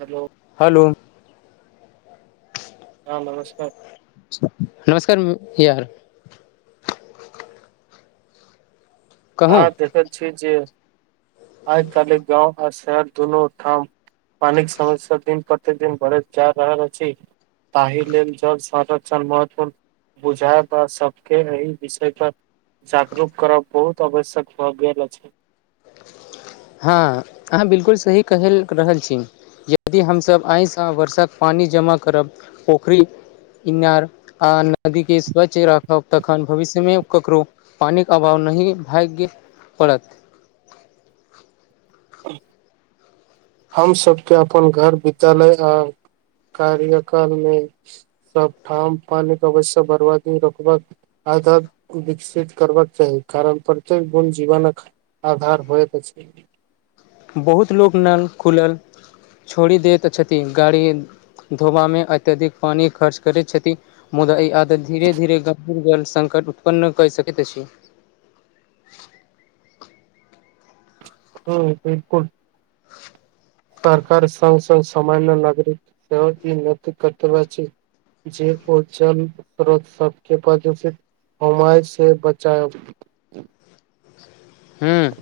Hello hello हँ नमस्कार। नमस्कार यार। कहू अहाँ देखैत छी जे [inaudible] आइ काल्हि गाँव आ शहर दुनू ठाम पानी केँ समस्या दिन प्रतिदिन बढ़ैत जा रहल अछि, ताहि लेल जल संरक्षण महत्वपूर्ण बुझायब आ सब केँ एहि विषय पर जागरूक करब बहुत आवश्यक भऽ गेल अछी हँ अहाँ बिल्कुल सही कही रहल छी यदि हम सभ आइ स वर्षाक पानी जमा करब पोखरी इनार आ नदी केँ स्वच्छ राखब तखन भविष्य में ककरो पानी कऽ अभाव नै भाग्य पड़त [unintelligible] [inaudible] हम सब कऽ अपन घर विद्यालय आ कार्यकाल में सब ठाम पानी कऽ आवश्यक बरबादी रोकबा कऽ- आधार विकसित करबाक चाही कारण प्रत्येक बुद जीवन कऽ आधार होइत छै बहुत लोको नल खुल्ल छोड़ि देैत छथिन गाड़ी धोबा में अत्यधिक पानी खर्च करैत छथि मुदा ई आदत धीरे धीरे गम्भीर जल संकट उत्पन्न कै सकैत अछि, हु बिल्कुल सरकार संग संग सामान्य नागरिक [unintelligible] जी ओ जल स्रोत सब केँ [unintelligible] हमाय से बचाइव हूँ।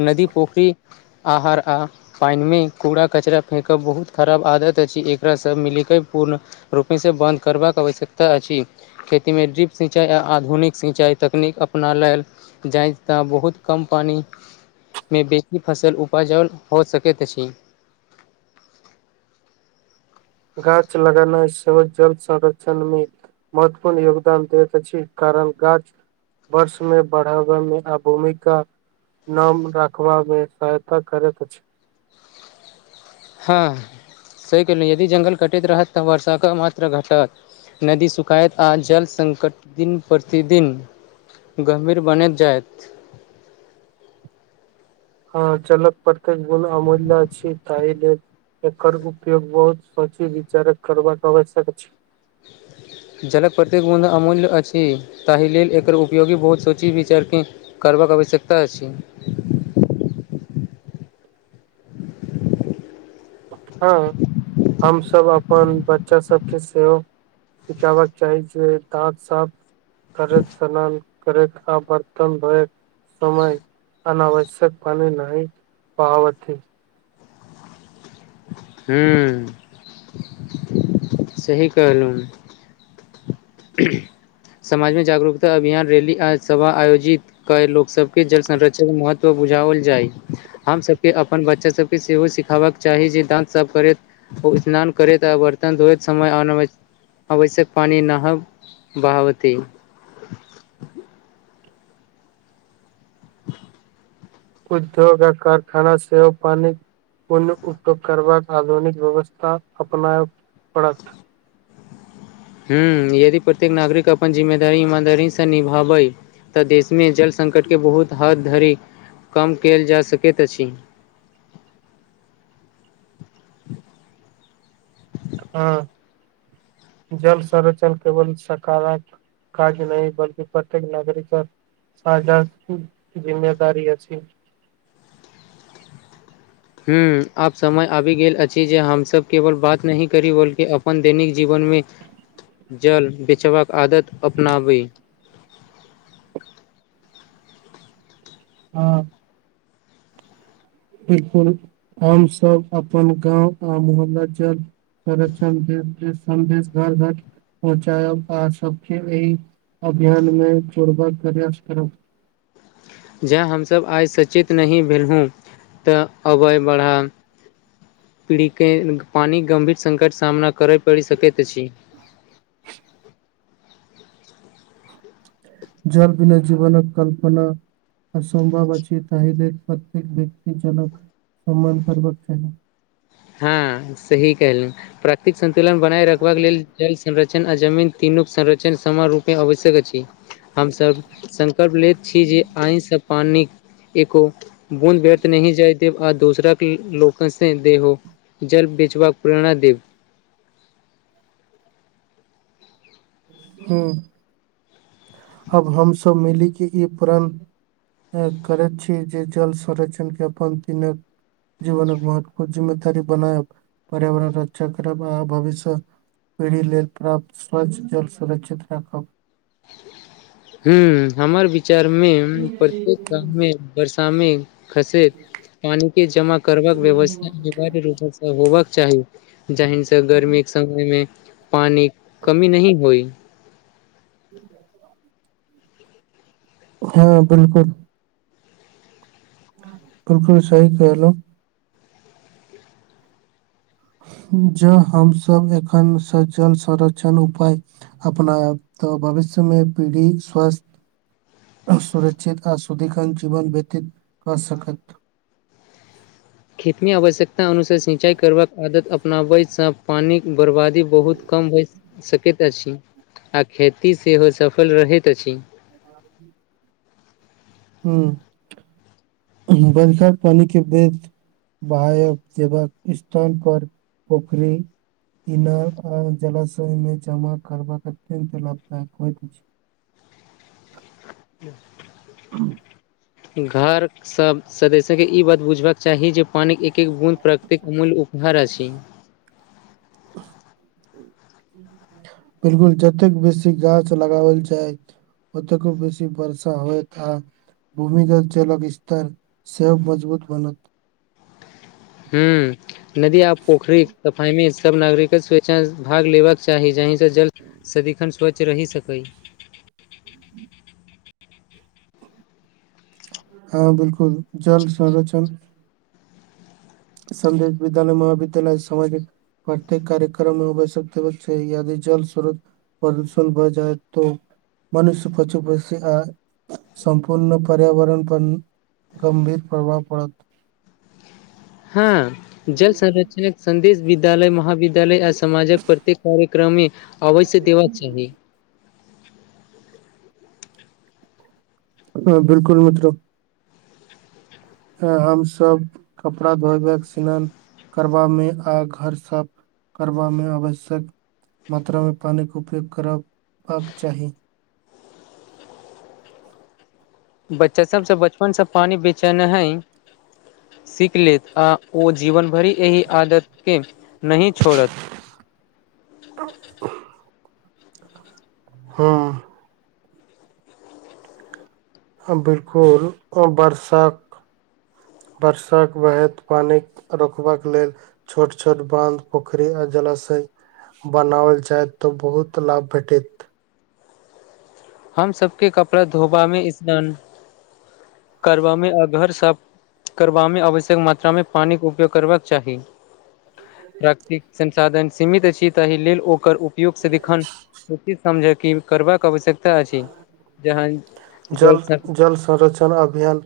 नदी पुखरी [inaudible] आहार आ पाइन में कूड़ा कचरा फेकब बहुत खराब आदत अछि एकरास मिल कऽ पूर्ण रूपमे से बंन्द करबाक आवश्यकता अछि खेती में डिप सिंचाई आ आधुनिक सिंचाइ तकनीक अपना लेल जाइत तऽ बहुत कम पानी में बेसी फसल उपज और हो सकैत अछि गाछ लगोनाइ सेहो जल संरक्षण में महत्वपूर्ण योगदान दैत अछि छी कारण गाछ वर्ष मे बढ़ावे में आ भूमिका नम राखबा में सहायता करैत अछि हँ सही केहलु यदि जंगल कटैत रहत तऽ वर्षा कऽ मात्रा घटत नदी सुखायत आ जल संकट दिन प्रतिदिन गम्भीर बनैत जाय थ हँ जल कऽ प्रत्येक बूंद अमूल्य छी ताहि लेल- एकर उपयोग बहुत सची विचारक करबाक कऽ आवश्यक अछि जलक प्रत्येक बुद अमूल्य अछि ताहि लेल एकर उपयोगी बहुत सोची विचार की करबाक आवश्यकता अछि हँ [inaudible] हम सभ अपन बच्चा सब केँ सेहो सिखाबा चाही जे दंत साफ करते [unintelligible] करैत आ बर्तन धोऐत समय अनावश्यक पानी नहीं वहावथी हू [unintelligible] सही कहलु समाजमे जागरूकता अभियान रैली आ सभा आयोजित कय लोक सभ केँ जल संरक्षण महत्व बुझाओल जाइ हम सभ केँ अपन बच्चा सब केँ सेहो सिखाबक चाही जे दांत साफ करैत ओ स्नान करैत आ बर्तन धोैत समय अनावश्यक [inaudible] आवश्यक पानी नहब बाहावती उद्योग आ कारखाना सेहो पानी कोन उपयोग करबाक आधुनिक व्यवस्था अपनायब पड़त हु यदि प्रत्येक नागरिक अपन जिम्मेदारी ईमानदारी स निभाबै तऽ देश में जल संकट बहुत हद धरि कम कयल जा सकैत अछि हँ [inaudible] जल संरचन केवल सकारात काज नही बल्कि प्रत्येक नागरिक फायदा [inaudible] जिममेदारी अछी हु आब समय आबी गेल अछि जे हम सब केवल बात नहीं करी बल्कि अपन दैनिक जीवन में [unintelligible] जल बेचबाक आदत अपनावी हँऽ बिल्कुल हम सब अपन गाँव आ मोहल्ला जल संरक्षण [unintelligible] संदेश घर घर पहुँचायब आ सब केँ एहि अभियान में जोड़बाक प्रयास करब जँ हम सभ आइ सचेत नहि भेल हुँ तऽ अबै बढ़ा पीढ़ी केँ पानी केँ गम्भीर संकट सामना करै पड़ी सकैत अछि। जल बीना जीवन कल्पना असम्भव अछि तहि लेल प्रत्येक व्यक्ति जल कऽ सम्मान करबाक चाही। हँ सही कहलहु प्राकृतिक संन्तुलन बनाए रखबाक लेल जल संरक्षण आ जमीन तीनूक संरक्षण समान रूपमे आवश्यक अछि। हम सभ संकल्प लेैत छी जे आइ स पानी कऽ एक हो बूंद बर्थ नहीं जाय देब आ दूसरा लोक से दे हो जल बेचबाक प्रेरणा देब [unintelligible] अब हम सब मिली केँ ई प्रण करैत छी जे जल संरक्षण के अपन दिनक जीवन महत्वपूर्ण जिम्मेदी दारी बंनायब पर्यावरण रक्षा करब आ भविष्य पीढ़ी लेल प्राप्त स्वच्छ जल सुरक्षित राखब हुं हमर विचार मे प्रत्येक गाव मे बर्सा मे खसै पानी के जमा करबाक व्यवस्था अनिवार्य रूप होबके चाही जाहिन से गर्मीक के समय मे पानी कमी न होइ ठीक छै [unintelligible] हँ बिलकुल बिलकुल सही कहलहुँ ज हमस एखनसँ जल संरक्षण उपाय अपना तऽ भविष्य मे पीढ़ी स्वस्थ सुरक्षित आ शुद्धिकंत जीवन व्यतीत कय सकैत खेतमे आवश्यकता अनुसार सिंचाइ करबाक आदत अपनाबैसँ पानिके बर्बादी बहुत कम भइ सकैत अछि आ खेती सेहो सफल रहैत अछि। [unintelligible] बरखार पानि के बेस बायक देवक स्थान पर पोखरी इनार आ जलाशय मे जमा करबाक अत्यन्त लाभदायक होइत अछि। [unintelligible] [unintelligible] घर सब सदस्य के ई बात बुझबाक चाही जे पानिक एक एक गुण प्रकृतिक अमूल्य उपहार अछि। [inaudible] बिलकुल जतेक बेसी गाछ लगायल जयत ओतेक बेसी बर्षा होयत आब भूमिगत जलक स्तर सब मजबूत बनत हूँ नदी आ पोखरिक सफाईमे सभ नागरिकक स्वेच्छा सेभाग लेबाक चाही जहिमे त जल सदिखन स्वच्छ रहि सकयत हँ बिलकुल जल संरक्षण संध विद्यालय महाविद्यालय क सामाजिक प्रत्येक कार्यक्रममे बैनसकैत यैयदि जल स्रोत प्रदूषण भए जाए तो मनुष्य पशु पंछि आ सम्पूर्ण पर्यावरण पर गंभीर प्रभाव पड़त हँ जल संरक्षणक सन्देश विद्यालय महाविद्यालय आ समाजक प्रत्येक कार्यक्रम मे अवश्य देबाका चाही ह बिलकुल मत्रब हमस कपड़ा धोब स्नान करबामे आ घर साफ करबामे आवश्यक मात्रामे पानिके उपयोग करबाक चाही बच्चा सबसँ बचपनसँ पानि बेचना है सीख लेत आ ओ जीवन भरि एहि आदतके नहि छोड़त आ हँ [unintelligible] [unintelligible] हँ बिलकुल वर्षा वर्षाक वहैत पानि रोकबाक लेल छोट छोट बंध पोखरी आ जलाशय बनावल चाहत तऽ बहुत लाभ भेटैत हम सबके कपड़ा धोबा मे स्नान करबा मे अगर सब करबामे आवश्यक मात्रामे पानिके उपयोग करबाक चाही प्राकतिक संसाधन सीमित अछि ताहि लेल ओकर योगसँ देखिखन उचित समझ क करबाक आवश्यक त अछि जहन जे जल सब जल संरक्षण अभियान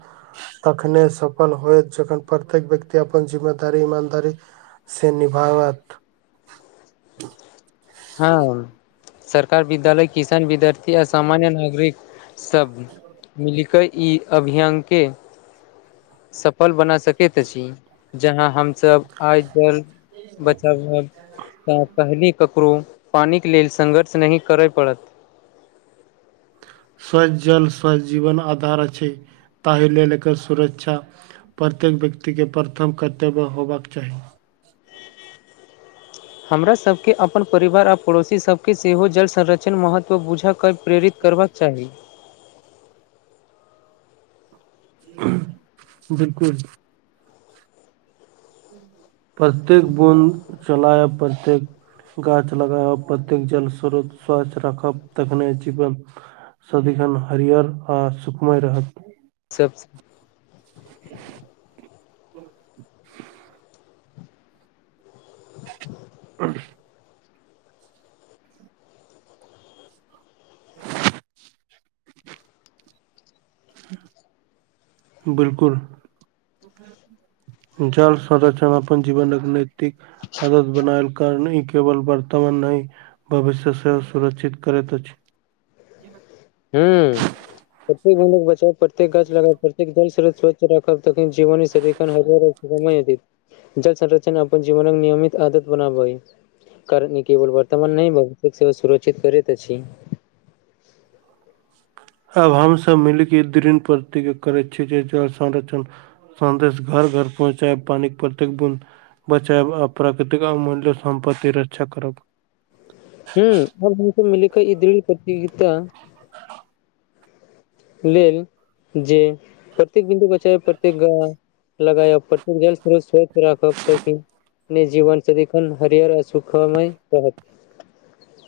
तखने सफल होइत जखन प्रत्येक व्यकति अपन जिम्मेदारी इमानदारी से निभावत हँ सरकार विद्यालय किसान विद्यार्थी आ सामान्य नागरिक सब मिलिकऽ ई अभियान के सफल बना सकैत अछि जहाँ हम सब आइ जल बचाव ह त पहल क ककरो पानिक लेल संङ्घर्ष नहि करय पड़त स्वच् जल स्वच् जीवन आधार अछै ताहि लेल एकर सुरक्षा प्रत्येक व्यक्ति के प्रथम कर्तव्य होयबाक चाही हमरा सबके अपन परिवार आओर पड़ोसी सबके सेहो जल संरचण महत्व बुझ के प्रेरित करबाक चाही बिलकुल प्रत्येक बन्द चला प्रत्येक गाछ लगाबब प्रतेक जल स्रोत स्वचछ राखब तखने जीवन सदिखन हरिहर आ सुकमय रहत सब [inaudible] [unintelligible] [inaudible] बिलकुल जल संर्षण अपन जीवनक नैतिक हदद बनायल कर ई केवल वर्तमान नय भविष्य सेहो सुरक्षित करैत अछि ह प्रत्येक मन्द बचाउ प्रत्येक गाछ लगाउ प्रत्येक जल स्रोत रखब तखन जीवन सदखन [unintelligible] [unintelligible] जल संरचन अपन जीवनक नियमित आदत बनाबइ कारण ई केवल वर्तमान नहि भहुतिक सेव सुरक्षित करैत अछी आब हमसभ मिलके द प्रत करै छियै जे जल संर्षण सदेश घर घर पहुँचाए पानि प्रतेक बुद बचायब आ प्राकृतिक अमूल्य सम्पति रक्षा करब। ह आब हमस मिल का ई दृढ़ प्रतियोगिता लेल जे प्रत्येक बिन्दु ब्च प्रत्येक- लगाय पट जल्रो स्वस्छ राख अब तक ही जीवन सदीन हरियर आ सुखमय रहत